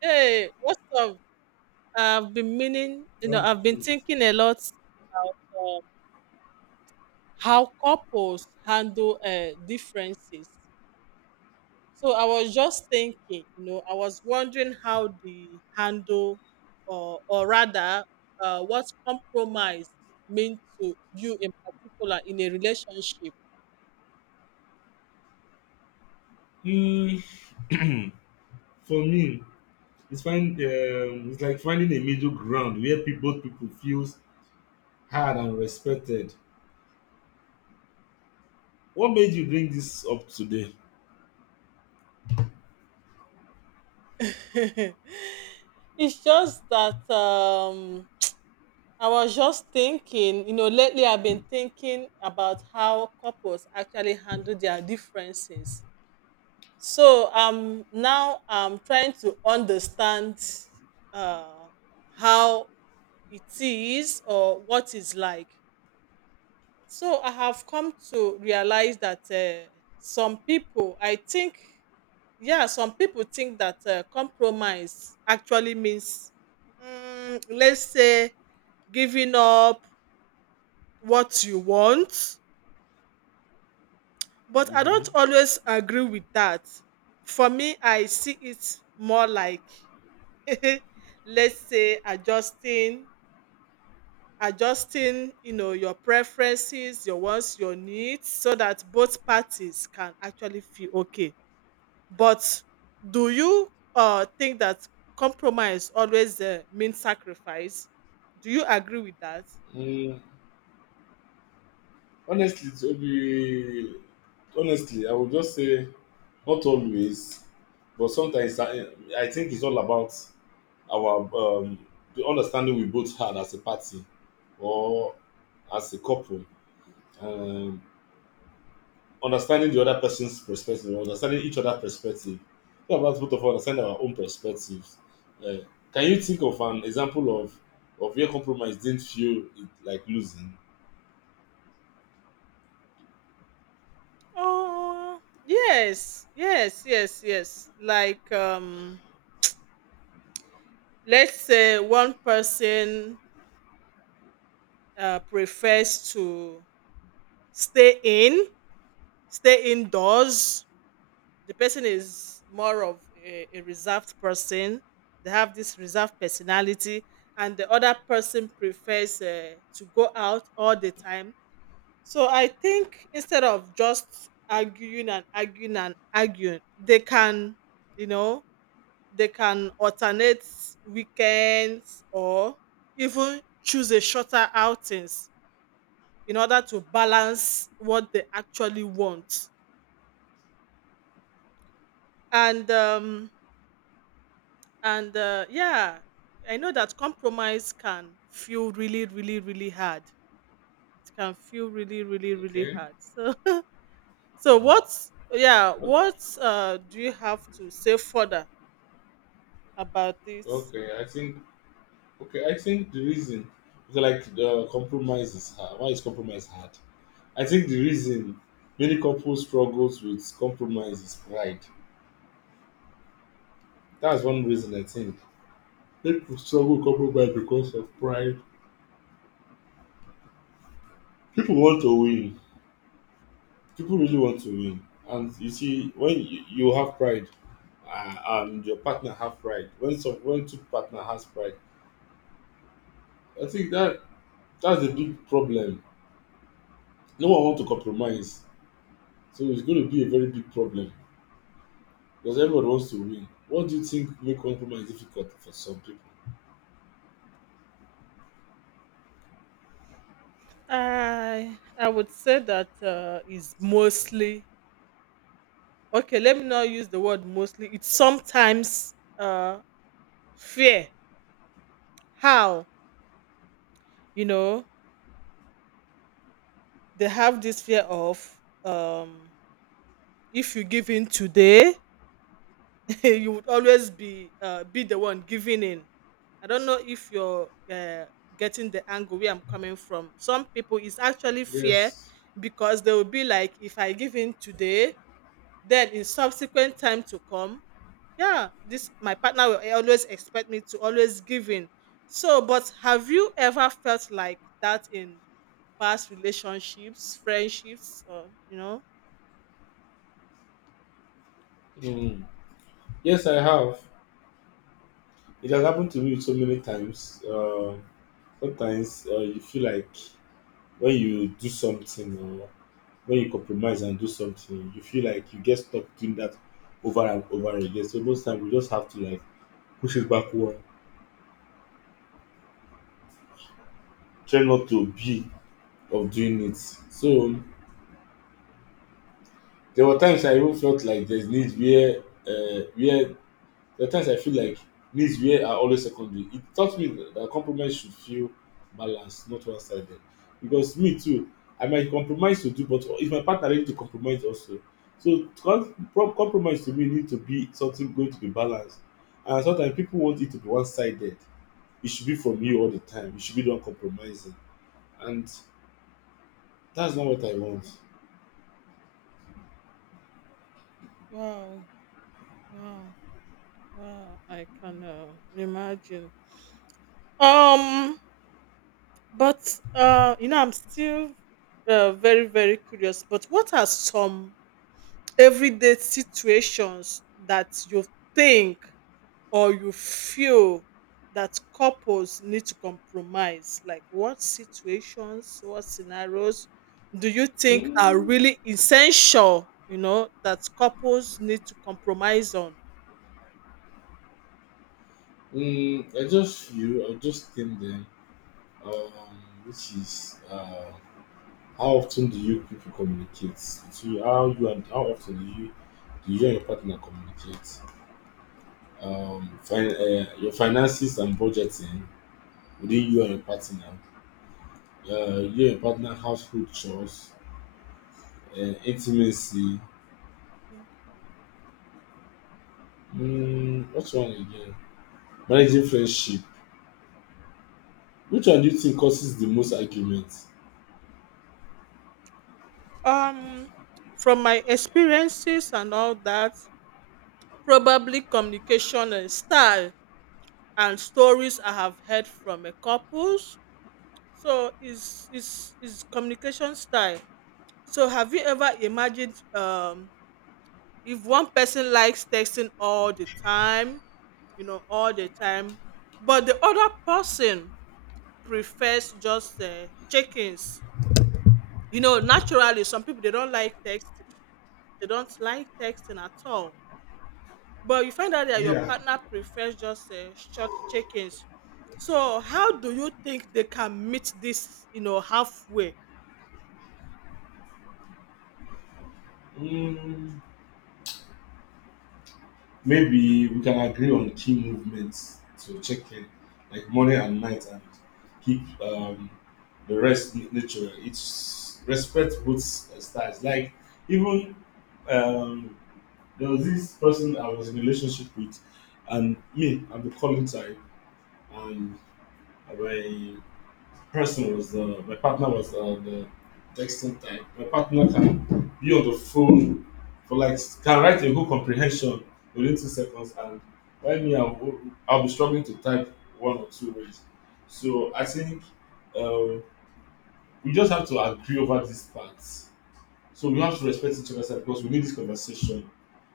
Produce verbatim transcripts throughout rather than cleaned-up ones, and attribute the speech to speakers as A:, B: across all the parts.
A: Hey, what's up? I've been meaning, you know,
B: Um,
A: I've been thinking a lot about um, how couples handle uh, differences. So I was just thinking, you know, I was wondering how they handle, or or rather, uh, what compromise means to you in particular in a relationship.
B: Mm, for me, it's find um, it's like finding a middle ground where pe- both people feels heard and respected. What made you bring this up today?
A: It's just that. Um, I was just thinking, you know, lately I've been thinking about how couples actually handle their differences. So um now I'm trying to understand uh how it is or what it's like. So I have come to realize that uh, some people, I think, yeah, some people think that uh, compromise actually means, mm, let's say, giving up what you want, but I
B: Mm-hmm.
A: don't always agree with that. For me, I see it more like let's say adjusting adjusting you know your preferences, your wants, your needs, so that both parties can actually feel okay. But do you uh think that compromise always uh, means sacrifice? Do you agree with that?
B: Mm, honestly, to be Honestly, I would just say not always, but sometimes I, I think it's all about our um, the understanding we both had as a party or as a couple. Um, Understanding the other person's perspective, understanding each other's perspective. What about both of us understanding our own perspectives? Uh, can you think of an example of of where compromise didn't feel it, like losing?
A: Oh, yes, yes, yes, yes. Like, um, let's say one person uh, prefers to stay in, stay indoors. The person is more of a, a reserved person. They have this reserved personality, and the other person prefers uh, to go out all the time. So I think instead of just arguing and arguing and arguing, they can, you know, they can alternate weekends or even choose a shorter outings in order to balance what they actually want. And um and uh, yeah, I know that compromise can feel really, really, really hard. It can feel really, really, really
B: Okay.
A: hard. So so
B: Mm.
A: what, yeah,
B: O-
A: what uh, do you have to say further about this?
B: Okay. I think. Okay. I think the reason, okay, like the compromise is hard. Why is compromise hard? I think the reason many couples struggles with compromise is pride. That's one reason I think. People struggle with compromise because of pride. People want to win, people really want to win, and you see when you, you have pride uh, and your partner have pride when some when two partner has pride. I think that that's a big problem. No one want to compromise, so it's going to be a very big problem because everybody wants to win. What do you think make compromise difficult for some people?
A: I I would say that uh, is mostly— okay, let me not use the word mostly. It's sometimes uh fear. How? You know, they have this fear of um if you give in today, you would always be uh be the one giving in. I don't know if you're uh, getting the angle where I'm coming from. Some people is actually fear
B: Yes.
A: because they will be like, if I give in today, then in subsequent time to come, yeah, this my partner will always expect me to always give in. So but have you ever felt like that in past relationships, friendships, or you know?
B: Mm. Yes, I have. It has happened to me so many times uh, Sometimes uh, you feel like when you do something, when you compromise and do something, you feel like you get stuck doing that over and over again. So most times we just have to like push it backward, try not to be of doing it. So there were times I even felt like there's need where uh, where there are times I feel like needs where are always secondary. It taught me that compromise should feel balanced, not one sided. Because me too, I might compromise to do, but if my partner ready to compromise also. So com- com- compromise to me need to be something going to be balanced. And sometimes people want it to be one sided. It should be from you all the time. You should be the one compromising. And that's not what I want.
A: Wow, wow, wow. I can uh, imagine. Um, but uh you know, I'm still uh, very, very curious, but what are some everyday situations that you think or you feel that couples need to compromise? Like what situations, what scenarios do you think are
B: Mm,
A: really essential, you know, that couples need to compromise on?
B: mm, I just feel, I just think then, um, which is. Uh, How often do you people communicate? To you, how you and how often do you Do you and your partner communicate? Um, fin- uh, your finances and budgeting within you and your partner. Uh, you and your partner household chores, uh, intimacy.
A: Thank you.
B: Mm, what's one again? Managing friendship. Which one do you think causes the most arguments?
A: Um from my experiences and all that, probably communication and style and stories I have heard from a couples. So is is is communication style. So have you ever imagined um if one person likes texting all the time, you know, all the time, but the other person prefers just uh, check-ins. You know, naturally, some people they don't like text, they don't like texting at all. But you find out that your
B: Yeah.
A: partner prefers just uh, short check-ins. So, how do you think they can meet this, you know, halfway?
B: Mm, Maybe we can agree on key movements to check in, like morning and night, and keep um, the rest n- natural. It's respect both uh, styles. Like even um, there was this person I was in a relationship with, and me, I'm the calling type, and my person was uh, my partner was uh, the texting type. My partner can be on the phone for like can write a whole comprehension within two seconds, and while me, I'll, I'll be struggling to type one or two words. So I think um, we just have to agree over these parts. So we have to respect each other's side because we need this conversation.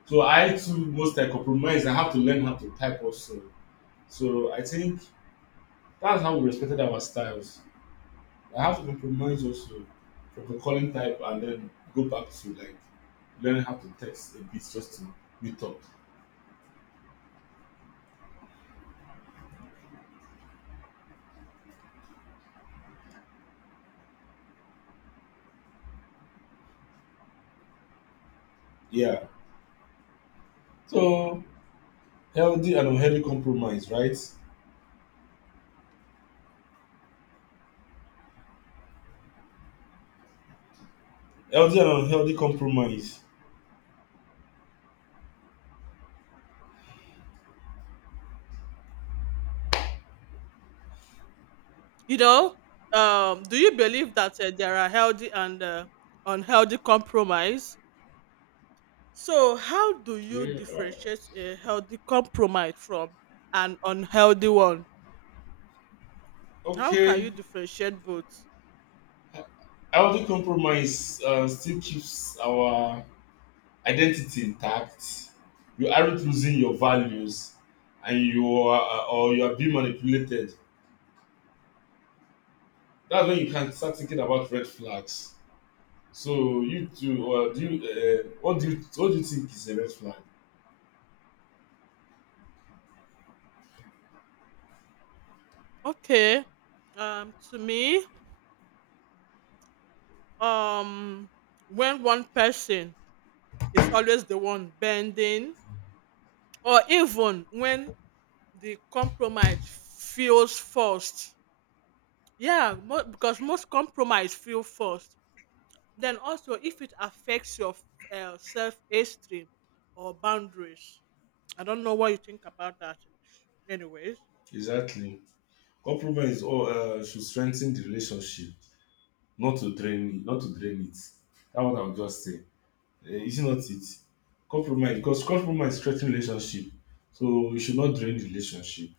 B: So I too most I compromise. I have to learn how to type also. So I think that's how we respected our styles. I have to compromise also from the calling type and then go back to like learning how to text a bit just to meet up. Yeah. So healthy and unhealthy compromise, right? Healthy and unhealthy compromise.
A: You know, um, do you believe that uh, there are healthy and uh, unhealthy compromise? So, how do you
B: Okay. Uh,
A: differentiate a healthy compromise from an unhealthy one? How can
B: Okay.
A: you differentiate both?
B: Healthy compromise uh, still keeps our identity intact. You aren't losing your values, and you are uh, or you are being manipulated. That's when you can start thinking about red flags. So you too, or do you, uh, what do you what do you think is a red flag?
A: Okay. Um, to me, um, when one person is always the one bending, or even when the compromise feels forced— yeah, mo- because most compromise feel forced. Then also, if it affects your uh, self-esteem or boundaries, I don't know what you think about that. Anyways,
B: Exactly. Compromise is all uh, should strengthen the relationship, not to drain it, not to drain it. That's what I would just say. Uh, is it not it? Compromise because compromise strengthen relationship, so we should not drain the relationship.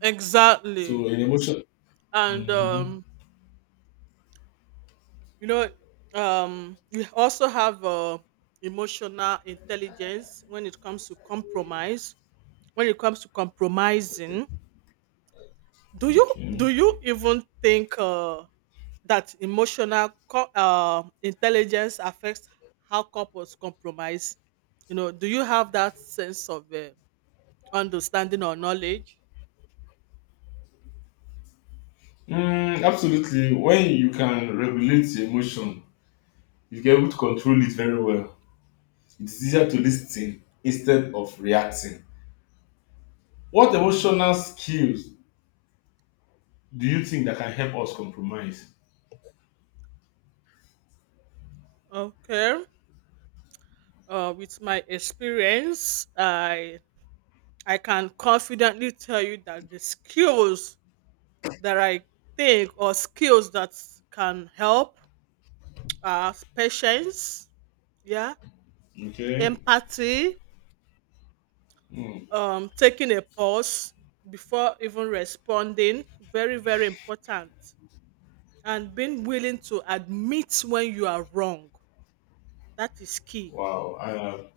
A: exactly,
B: So an emotion.
A: and
B: Mm-hmm.
A: um, you know, um, we also have uh, emotional intelligence when it comes to compromise. When it comes to
B: Okay.
A: compromising, do you do
B: Okay.
A: you even think Uh, that emotional co- uh, intelligence affects how couples compromise. You know, do you have that sense of uh, understanding or knowledge?
B: Mm, absolutely. When you can regulate your emotion, you get able to control it very well. It's easier to listen instead of reacting. What emotional skills do you think that can help us compromise?
A: Okay. Uh, with my experience, I I can confidently tell you that the skills that I think, or skills that can help, are patience, yeah,
B: Okay.
A: empathy,
B: Hmm.
A: um, taking a pause before even responding, very, very important. And being willing to admit when you are wrong, that is key.
B: Wow. Uh,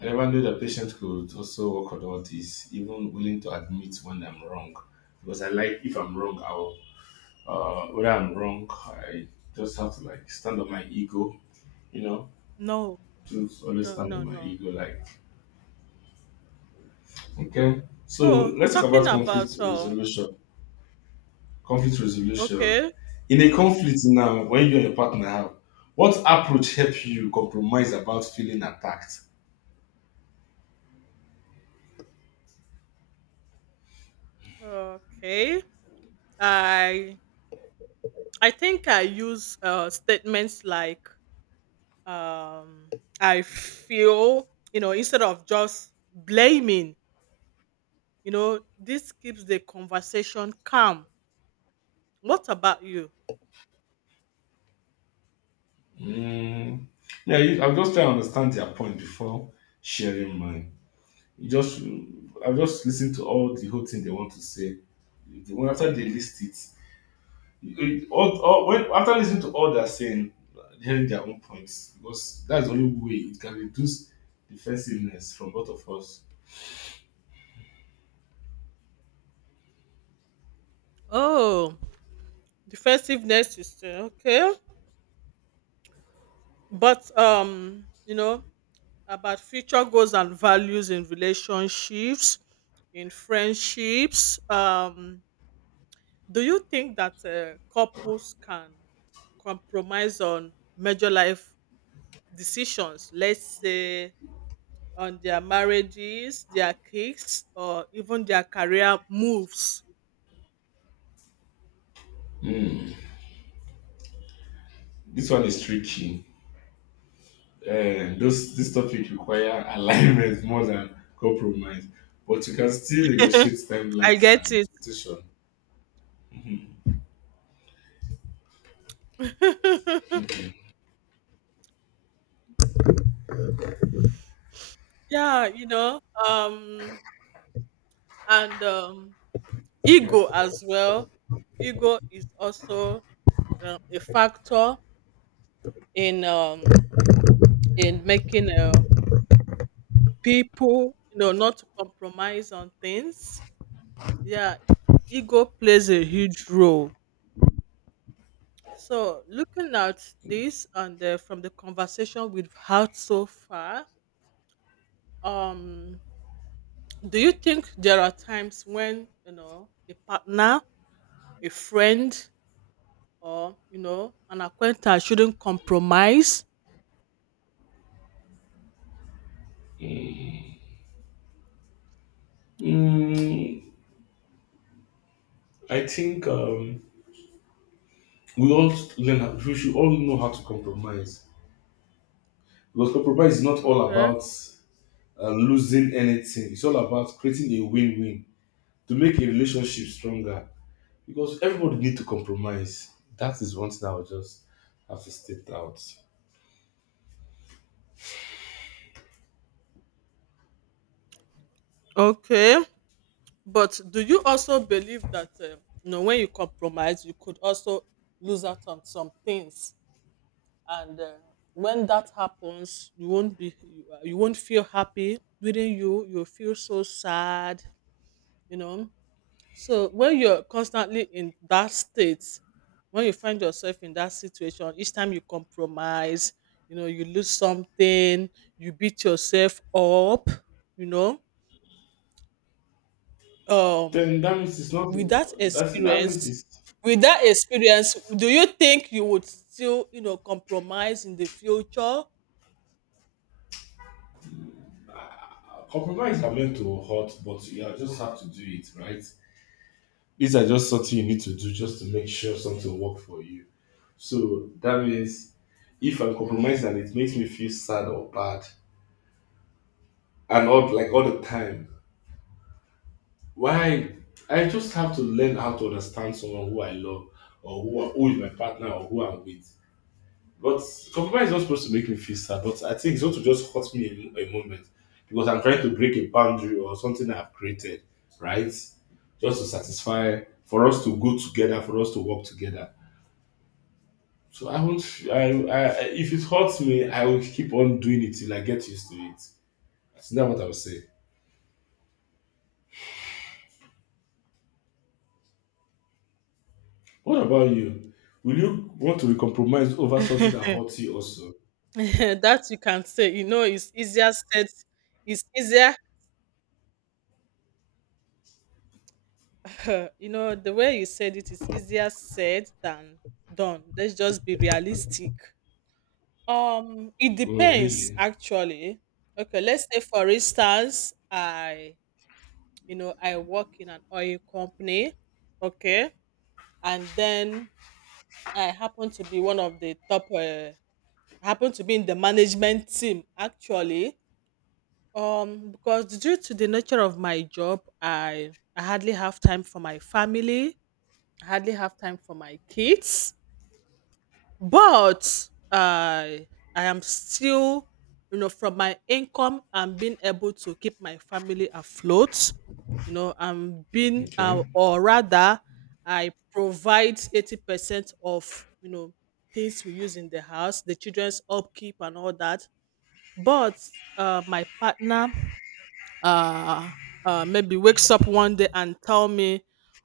B: I never knew that patients could also work on all this, even willing to admit when I'm wrong. Because I like, if I'm wrong, I'll, uh, whether I'm wrong, I just have to like stand on my ego, you know,
A: No,
B: to always
A: no,
B: stand on
A: no,
B: my
A: no.
B: ego. Like, okay. So
A: So,
B: let's talk
A: talking
B: about conflict
A: about, uh,
B: resolution. Conflict resolution.
A: okay,
B: In a conflict
A: o-
B: now, when you and your partner have, what approach help you compromise about feeling attacked?
A: okay, I, I think I use uh, statements like, um, I feel, you know, instead of just blaming, you know, this keeps the conversation calm. What about you?
B: Mm. Yeah, you- I'm just trying to understand their point before sharing mine. You just, I just listen to all the whole thing they want to say. The- When after they list it, it- all, all, when, After listening to all they're saying, hearing their own points, because that's the only way it can reduce defensiveness from both of us.
A: Oh, defensiveness is uh, okay. But um, you know, about future goals and values in relationships, in friendships. Um, do you think that uh, couples can compromise on major life decisions? Let's say on their marriages, their kids, or even their career moves.
B: This one is tricky. Uh, those this topic require alignment more than compromise, but you can still negotiate
A: I
B: timelines
A: get
B: and
A: it.
B: expectation.
A: Yeah, you know, um and um, ego as well. Ego is also um, a factor in um, in making uh, people you know not to compromise on things. Yeah, ego plays a huge role. So looking at this and uh, from the conversation we've had so far, um, do you think there are times when you know a partner, a friend, or you know an acquaintance shouldn't compromise?
B: Okay. Mm, I think um, we all learn. how- We should all know how to compromise because compromise is not all
A: Okay.
B: about uh, losing anything. It's all about creating a win-win to make a relationship stronger. Because everybody need to compromise. That is one thing I will just have to state out.
A: Okay, but do you also believe that uh, you know, when you compromise, you could also lose out on some things, and uh, when that happens, you won't be you, uh, you won't feel happy within you. You'll feel so sad. You know, so when you're constantly in that state, when you find yourself in that situation, each time you compromise, you know, you lose something, you beat yourself up, you know. Um,
B: Then that means it's not.
A: with that
B: I That means
A: experience,
B: it's
A: with that experience, do you think you would still, you know, compromise in the future?
B: compromise are meant to hurt, but you are- just have to do it, right? These are just something you need to do just to make sure something work for you. So that means if I'm compromised and it makes me feel sad or bad, and all like all the time, why? I just have to learn how to understand someone who I love or who, who is my partner or who I'm with. But compromise is not supposed to make me feel sad, but I think it's going to just hurt me a, a moment because I'm trying to break a boundary or something I've created, right? Just to satisfy, for us to go together, for us to work together. So I won't, I, I, if it hurts me, I will keep on doing it till I get used to it. So that's not what I would say. What about you? Will you want to be compromised over something that hurts you also?
A: That you can say, you know, it's easier said, it's easier you know, the way you said it is easier said than done. Let's just be realistic. Um, it
B: Oh,
A: depends
B: really?
A: actually. Okay, let's say for instance, I you know, I work in an oil company, okay, and then I happen to be one of the top uh, I happen to be in the management team actually. Um, because due to the nature of my job, I I hardly have time for my family, I hardly have time for my kids, but i i am still, you know, from my income I'm being able to keep my family afloat. You know, I'm being uh,
B: Okay.
A: or rather I provide eighty percent of, you know, things we use in the house, the children's upkeep and all that. But uh, my partner uh, uh, maybe wakes up one day and tell me,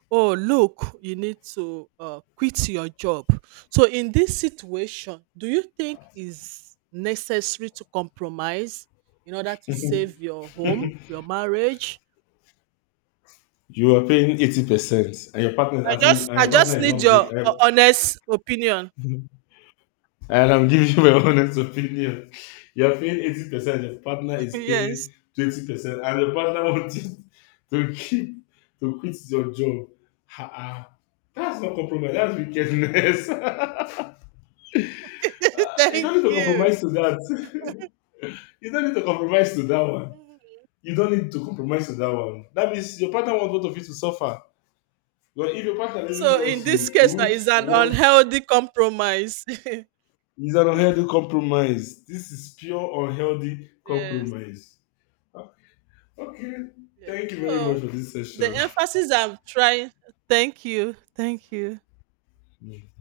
A: "Oh, look, you need to uh, quit your job." So, in this situation, do you think is necessary to compromise in order to save your home, your marriage?
B: You are paying eighty percent, and your partner is
A: I
B: asking,
A: just,
B: and
A: I
B: your partner
A: just
B: is
A: need
B: not
A: your
B: break.
A: uh, honest opinion.
B: And I'm giving you my honest opinion. You're paying eighty percent, your partner is
A: Yes,
B: paying twenty percent, and your partner wants you to keep to quit your job. Ha ah. That's not compromise, that's wickedness. You don't need
A: thank
B: to
A: you.
B: compromise to that. You don't need to compromise to that one.
A: Mhm.
B: You don't need to compromise to that one. That means your partner wants both of you to suffer. But if your partner really
A: So, in
B: loves
A: this
B: you, you
A: case, now
B: won't
A: is an
B: want.
A: unhealthy compromise.
B: It's an unhealthy compromise. This is pure unhealthy
A: Yes.
B: compromise. Okay.
A: Yes.
B: Thank you very much
A: So
B: for this
A: the
B: session.
A: emphasis I'm trying. Thank you. Thank you.
B: Yeah.